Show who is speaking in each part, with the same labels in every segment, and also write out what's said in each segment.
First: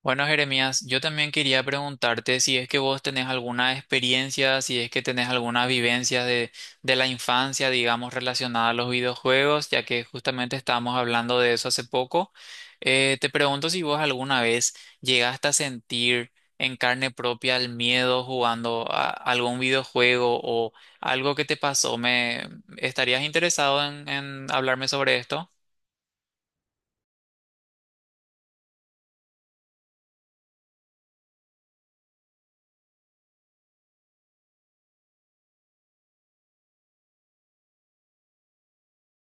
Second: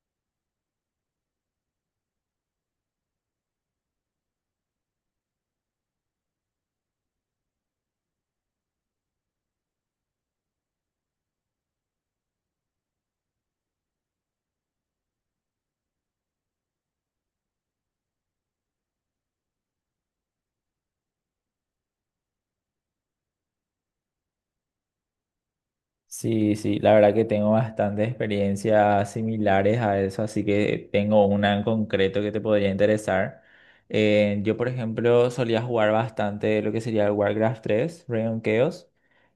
Speaker 1: Bueno, Jeremías, yo también quería preguntarte si es que vos tenés alguna experiencia, si es que tenés alguna vivencia de la infancia, digamos, relacionada a los videojuegos, ya que justamente estábamos hablando de eso hace poco. Te pregunto si vos alguna vez llegaste a sentir en carne propia el miedo jugando a algún videojuego o algo que te pasó. ¿Me estarías interesado en hablarme sobre esto?
Speaker 2: Sí, sí, la verdad que tengo bastantes experiencias similares a eso, así que tengo una en concreto que te podría interesar. Yo, por ejemplo, solía jugar bastante lo que sería el Warcraft tres, Reign of Chaos,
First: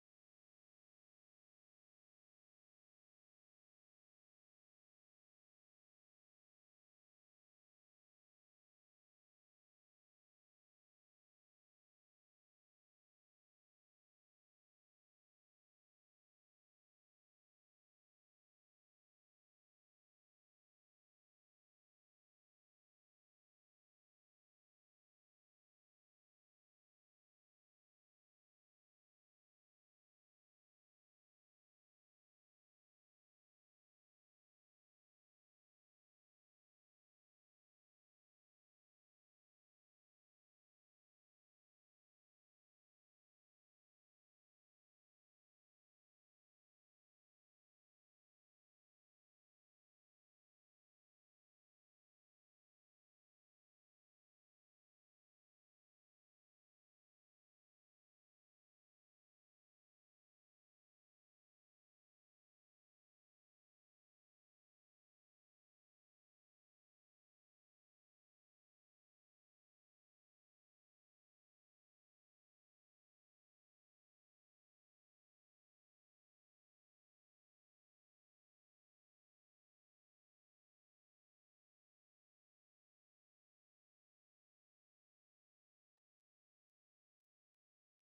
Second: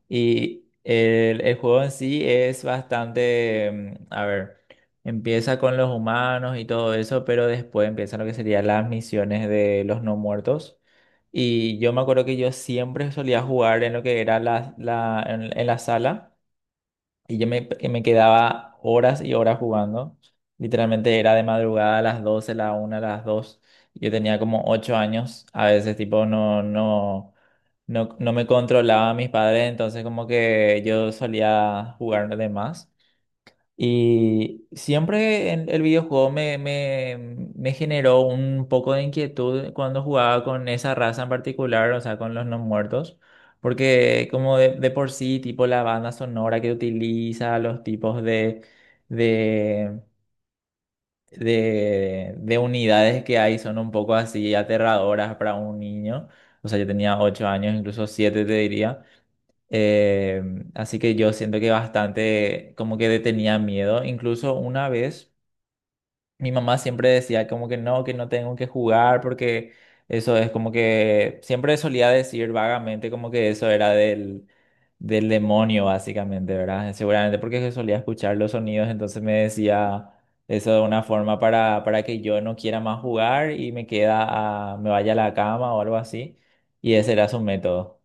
Speaker 2: y el juego en sí es bastante, a ver, empieza con los humanos y todo eso, pero después empiezan lo que serían las misiones de los no muertos. Y yo me acuerdo que yo siempre solía jugar en lo que era en la sala. Y que me quedaba horas y horas jugando. Literalmente era de madrugada, a las doce, a la una, a las dos. Yo tenía como 8 años. A veces, tipo, no me controlaba a mis padres. Entonces, como que yo solía jugar de más. Y siempre en el videojuego me generó un poco de inquietud cuando jugaba con esa raza en particular, o sea, con los no muertos, porque como de por sí, tipo la banda sonora que utiliza, los tipos de, de unidades que hay son un poco así aterradoras para un niño. O sea, yo tenía ocho años, incluso siete te diría. Eh, así que yo siento que bastante como que le tenía miedo. Incluso una vez mi mamá siempre decía como que no tengo que jugar, porque eso es como que siempre solía decir vagamente como que eso era del demonio, básicamente, ¿verdad? Seguramente porque yo solía escuchar los sonidos, entonces me decía eso de una forma para que yo no quiera más jugar y me me vaya a la cama o algo así. Y ese era su método.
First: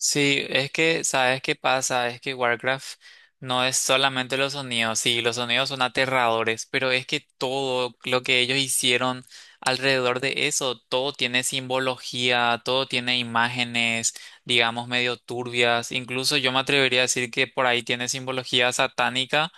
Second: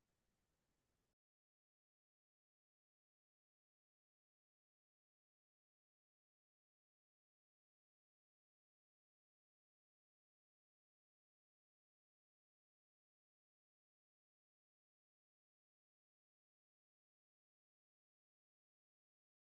Speaker 1: Sí, es que, ¿sabes qué pasa? Es que Warcraft no es solamente los sonidos, sí, los sonidos son aterradores, pero es que todo lo que ellos hicieron alrededor de eso, todo tiene simbología, todo tiene imágenes, digamos, medio turbias. Incluso yo me atrevería a decir que por ahí tiene simbología satánica.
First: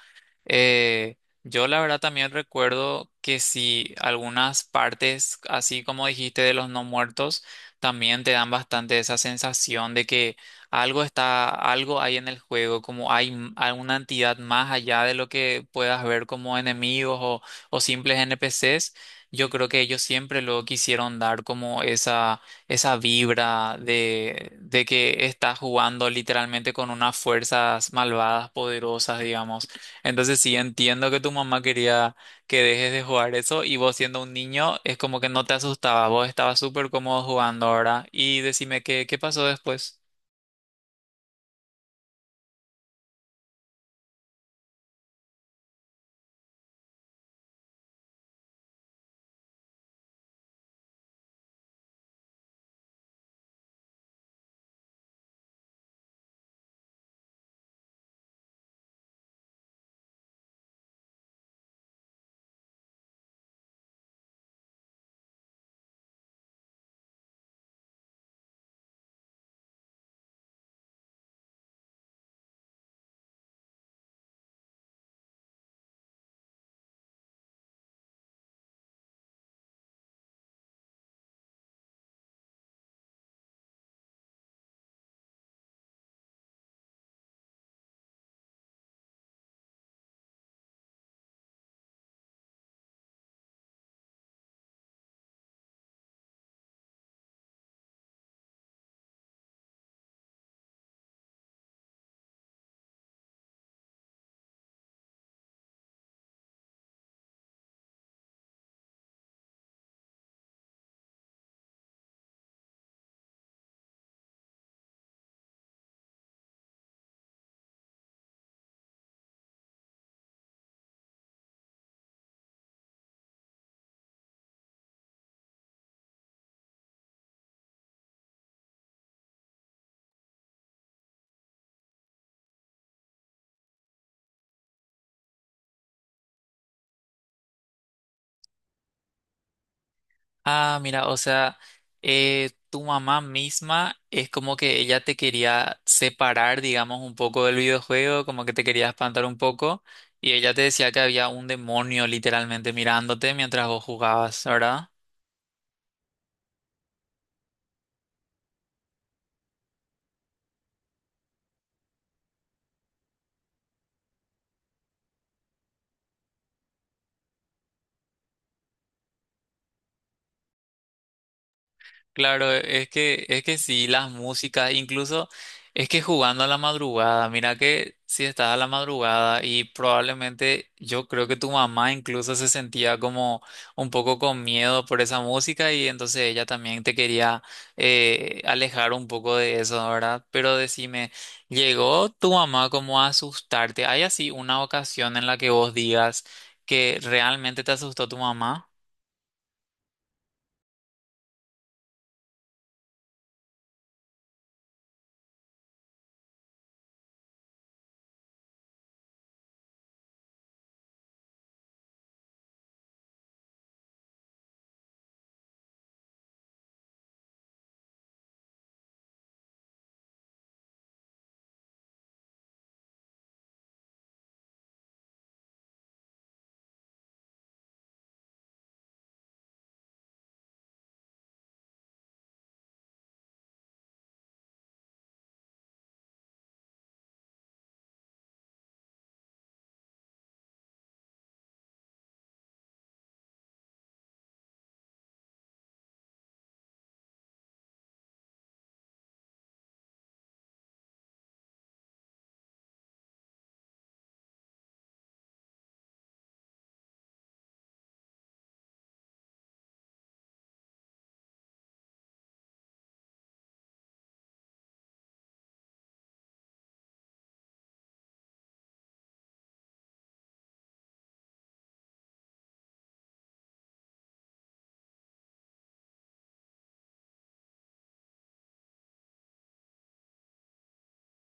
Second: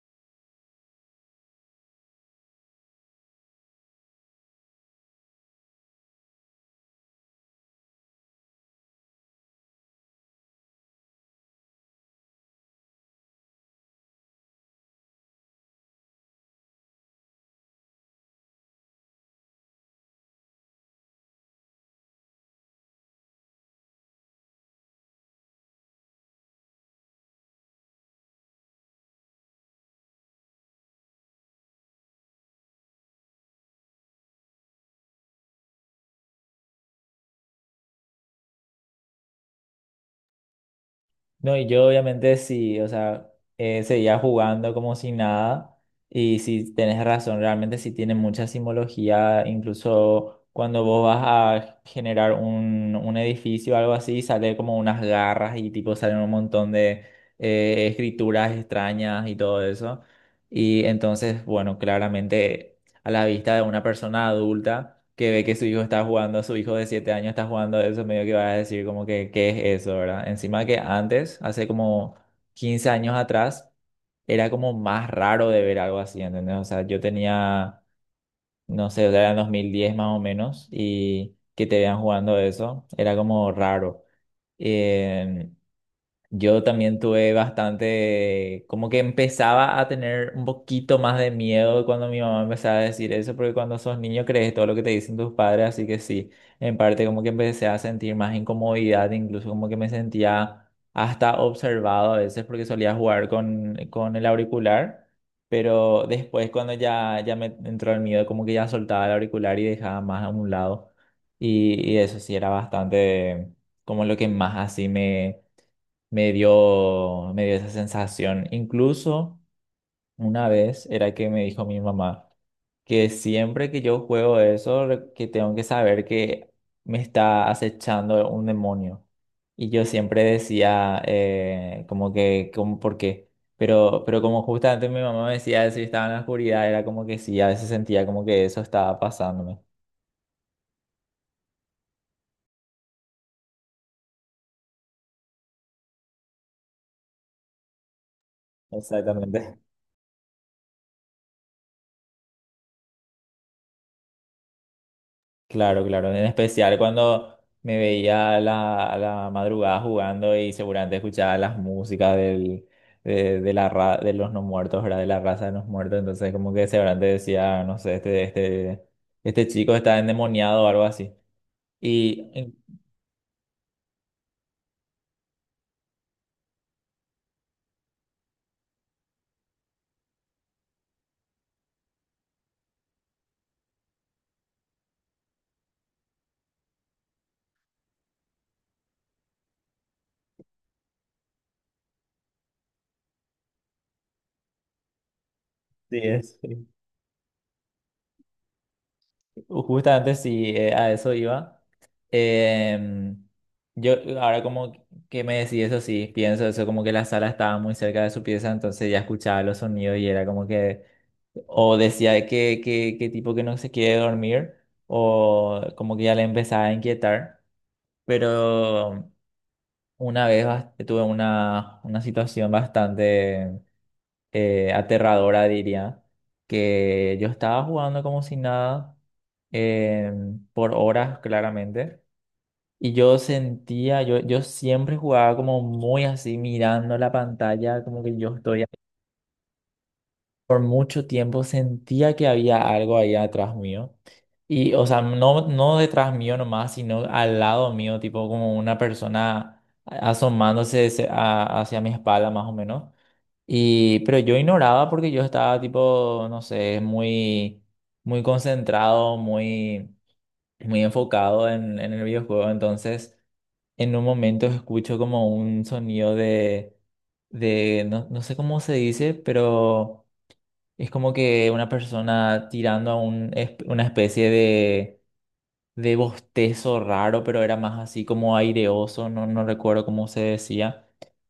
Speaker 1: Eh, yo la verdad también recuerdo que si algunas partes, así como dijiste, de los no muertos, también te dan bastante esa sensación de que algo está, algo hay en el juego, como hay alguna entidad más allá de lo que puedas ver como enemigos o simples NPCs. Yo creo que ellos siempre lo quisieron dar como esa vibra de que estás jugando literalmente con unas fuerzas malvadas, poderosas, digamos. Entonces sí, entiendo que tu mamá quería que dejes de jugar eso, y vos siendo un niño es como que no te asustaba, vos estabas súper cómodo jugando ahora. Y decime qué, qué pasó después.
Speaker 2: No, y yo obviamente sí, o sea, seguía jugando como si nada. Y si tenés razón, realmente sí tiene mucha simbología. Incluso cuando vos vas a generar un edificio o algo así, sale como unas garras y tipo salen un montón de escrituras extrañas y todo eso. Y entonces, bueno, claramente a la vista de una persona adulta que ve que su hijo está jugando, su hijo de 7 años está jugando eso, medio que va a decir como que ¿qué es eso, verdad? Encima que antes, hace como 15 años atrás, era como más raro de ver algo así, ¿entendés? O sea, yo tenía, no sé, o sea, era en 2010 más o menos, y que te vean jugando eso, era como raro. Eh, yo también tuve bastante, como que empezaba a tener un poquito más de miedo cuando mi mamá empezaba a decir eso, porque cuando sos niño crees todo lo que te dicen tus padres, así que sí, en parte como que empecé a sentir más incomodidad, incluso como que me sentía hasta observado a veces porque solía jugar con el auricular, pero después cuando ya me entró el miedo, como que ya soltaba el auricular y dejaba más a un lado, y eso sí era bastante como lo que más así me dio esa sensación. Incluso una vez era que me dijo mi mamá que siempre que yo juego eso, que tengo que saber que me está acechando un demonio. Y yo siempre decía como que, como, ¿por qué? Pero como justamente mi mamá me decía eso y estaba en la oscuridad, era como que sí, a veces sentía como que eso estaba pasándome.
Speaker 1: Ah, mira, o sea, tu mamá misma es como que ella te quería separar, digamos, un poco del videojuego, como que te quería espantar un
Speaker 2: Exactamente.
Speaker 1: poco, y ella te decía que había un demonio literalmente mirándote mientras vos jugabas, ¿verdad?
Speaker 2: Claro, claro, en especial cuando me veía a a la madrugada jugando y seguramente escuchaba las músicas de de los no muertos, ¿verdad? De la raza de los muertos, entonces como que seguramente decía, no sé, este chico está endemoniado o algo así. Y
Speaker 1: Claro, es que sí, las músicas, incluso es que jugando a la madrugada, mira, que si estás a la madrugada y probablemente yo creo que tu mamá incluso se sentía como un poco con miedo por esa música, y entonces ella también te quería alejar un poco de eso, ¿verdad? Pero decime, ¿llegó tu mamá como a asustarte? ¿Hay así una ocasión en la que vos
Speaker 2: sí,
Speaker 1: digas
Speaker 2: es, sí.
Speaker 1: que realmente te asustó tu mamá?
Speaker 2: Justamente sí, a eso iba. Em, yo ahora como que me decís eso, sí, pienso eso, como que la sala estaba muy cerca de su pieza, entonces ya escuchaba los sonidos y era como que... O decía que tipo que no se quiere dormir, o como que ya le empezaba a inquietar. Pero una vez tuve una situación bastante aterradora, diría, que yo estaba jugando como si nada, eh, por horas claramente, y yo, yo siempre jugaba como muy así, mirando la pantalla, como que yo estoy por mucho tiempo sentía que había algo ahí atrás mío. Y, o sea, no, no detrás mío nomás, sino al lado mío, tipo como una persona asomándose hacia mi espalda más o menos. Y, pero yo ignoraba porque yo estaba tipo, no sé, muy, muy concentrado, muy, muy enfocado en el videojuego. Entonces, en un momento escucho como un sonido no, no sé cómo se dice, pero... Es como que una persona tirando a un, es una especie de bostezo raro, pero era más así como aireoso, no, no recuerdo cómo se decía.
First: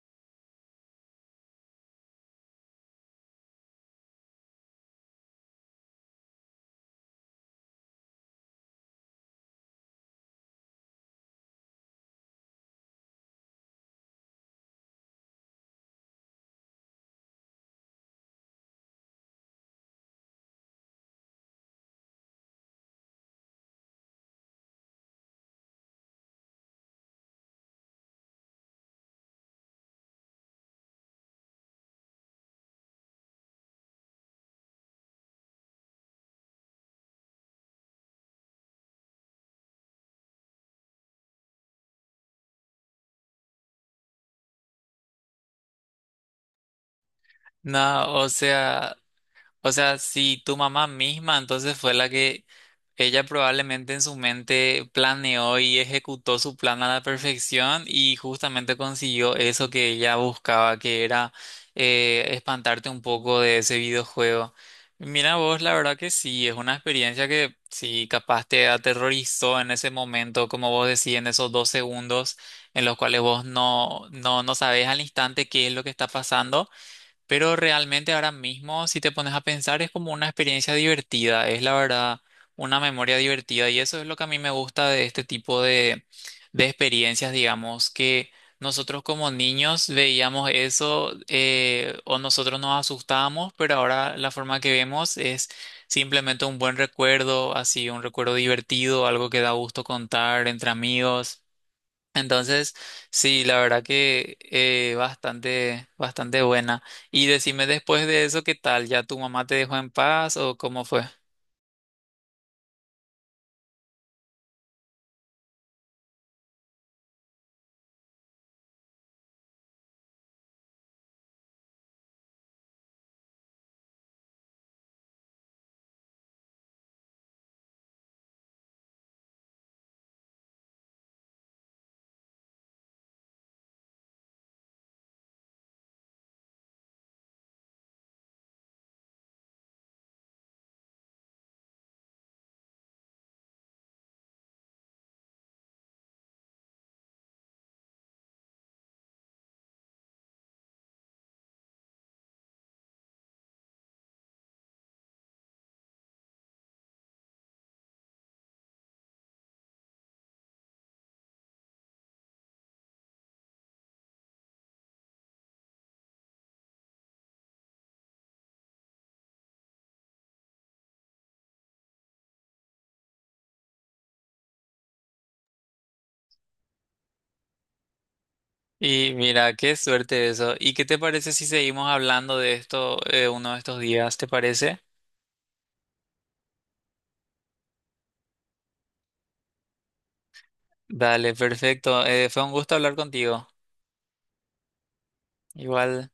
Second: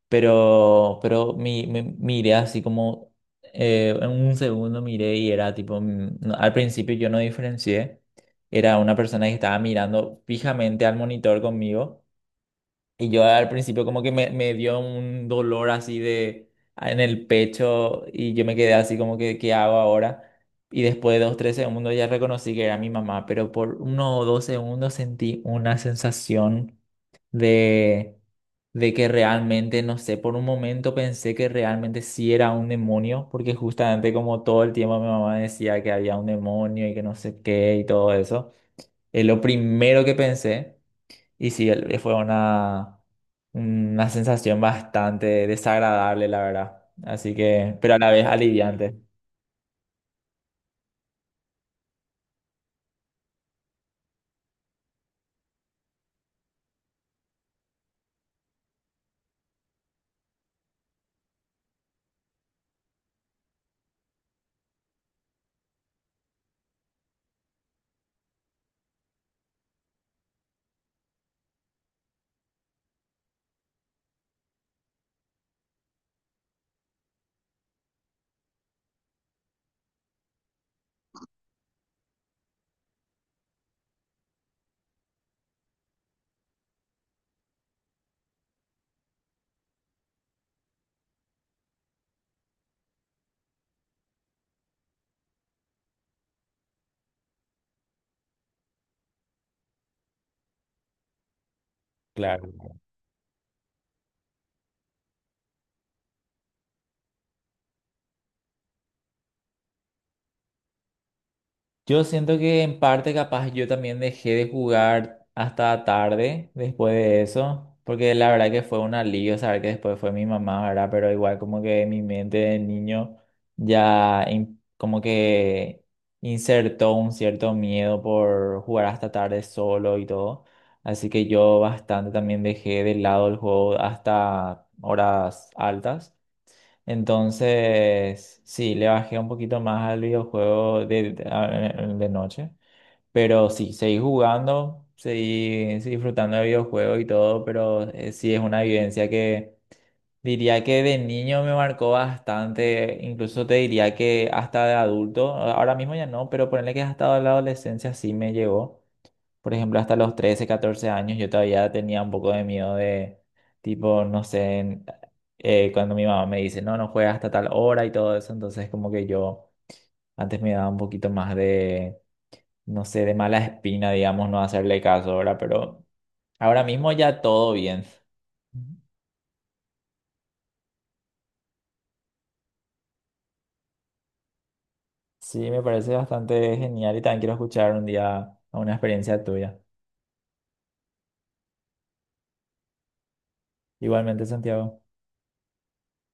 Speaker 2: Pero miré así como, en un segundo miré y era tipo, al principio yo no diferencié, era una persona que estaba mirando fijamente al monitor conmigo. Y yo al principio como que me dio un dolor así de ah, en el pecho y yo me quedé así como que, ¿qué hago ahora? Y después de dos, tres segundos ya reconocí que era mi mamá, pero por uno o dos segundos sentí una sensación de, de que realmente, no sé, por un momento pensé que realmente sí era un demonio, porque justamente como todo el tiempo mi mamá decía que había un demonio y que no sé qué y todo eso, es lo primero que pensé. Y sí, fue una sensación bastante desagradable, la verdad. Así que, pero a la
Speaker 1: No,
Speaker 2: vez
Speaker 1: o sea.
Speaker 2: aliviante.
Speaker 1: O sea, si tu mamá misma entonces fue la que ella probablemente en su mente planeó y ejecutó su plan a la perfección, y justamente consiguió eso que ella buscaba, que era espantarte un poco de ese videojuego. Mira vos, la verdad que sí, es una experiencia que sí, capaz te aterrorizó en ese momento, como vos decís, en esos dos segundos en los cuales vos no sabés al instante qué es lo que está pasando. Pero realmente ahora mismo, si te pones a pensar, es como una experiencia divertida, es la verdad una memoria divertida, y eso es lo que a mí me gusta de este tipo de experiencias, digamos, que nosotros como niños veíamos eso, o nosotros nos asustábamos, pero ahora la forma que vemos es simplemente un buen recuerdo, así un recuerdo divertido, algo que da gusto contar entre amigos.
Speaker 2: Claro.
Speaker 1: Entonces, sí, la verdad que bastante, bastante buena. Y decime, después de eso, ¿qué tal? ¿Ya tu mamá te dejó en paz o cómo fue?
Speaker 2: Yo siento que en parte capaz yo también dejé de jugar hasta tarde después de eso, porque la verdad que fue un alivio saber que después fue mi mamá, ¿verdad? Pero igual como que mi mente de niño ya como que insertó un cierto miedo por jugar hasta tarde solo y todo. Así que yo bastante también dejé de lado el juego hasta horas altas. Entonces, sí, le bajé un poquito más al videojuego de noche, pero sí, seguí jugando, seguí disfrutando del videojuego y todo, pero sí es una vivencia que diría que de niño me marcó bastante, incluso te diría que hasta de adulto, ahora mismo ya no, pero ponerle que hasta la adolescencia sí me llegó. Por ejemplo, hasta los 13, 14 años yo todavía tenía un poco de miedo de, tipo, no sé, cuando mi mamá me dice, no, no juegas hasta tal hora y todo eso, entonces como que yo antes me daba un poquito más de, no sé, de mala espina, digamos, no hacerle caso ahora, pero ahora mismo ya todo bien.
Speaker 1: Y mira, qué suerte eso. ¿Y qué te parece si seguimos hablando de esto, uno de estos días? ¿Te parece?
Speaker 2: Sí, me parece bastante genial y también quiero escuchar un día una experiencia tuya.
Speaker 1: Dale, perfecto. Fue un gusto hablar contigo.
Speaker 2: Igualmente, Santiago.
Speaker 1: Igual.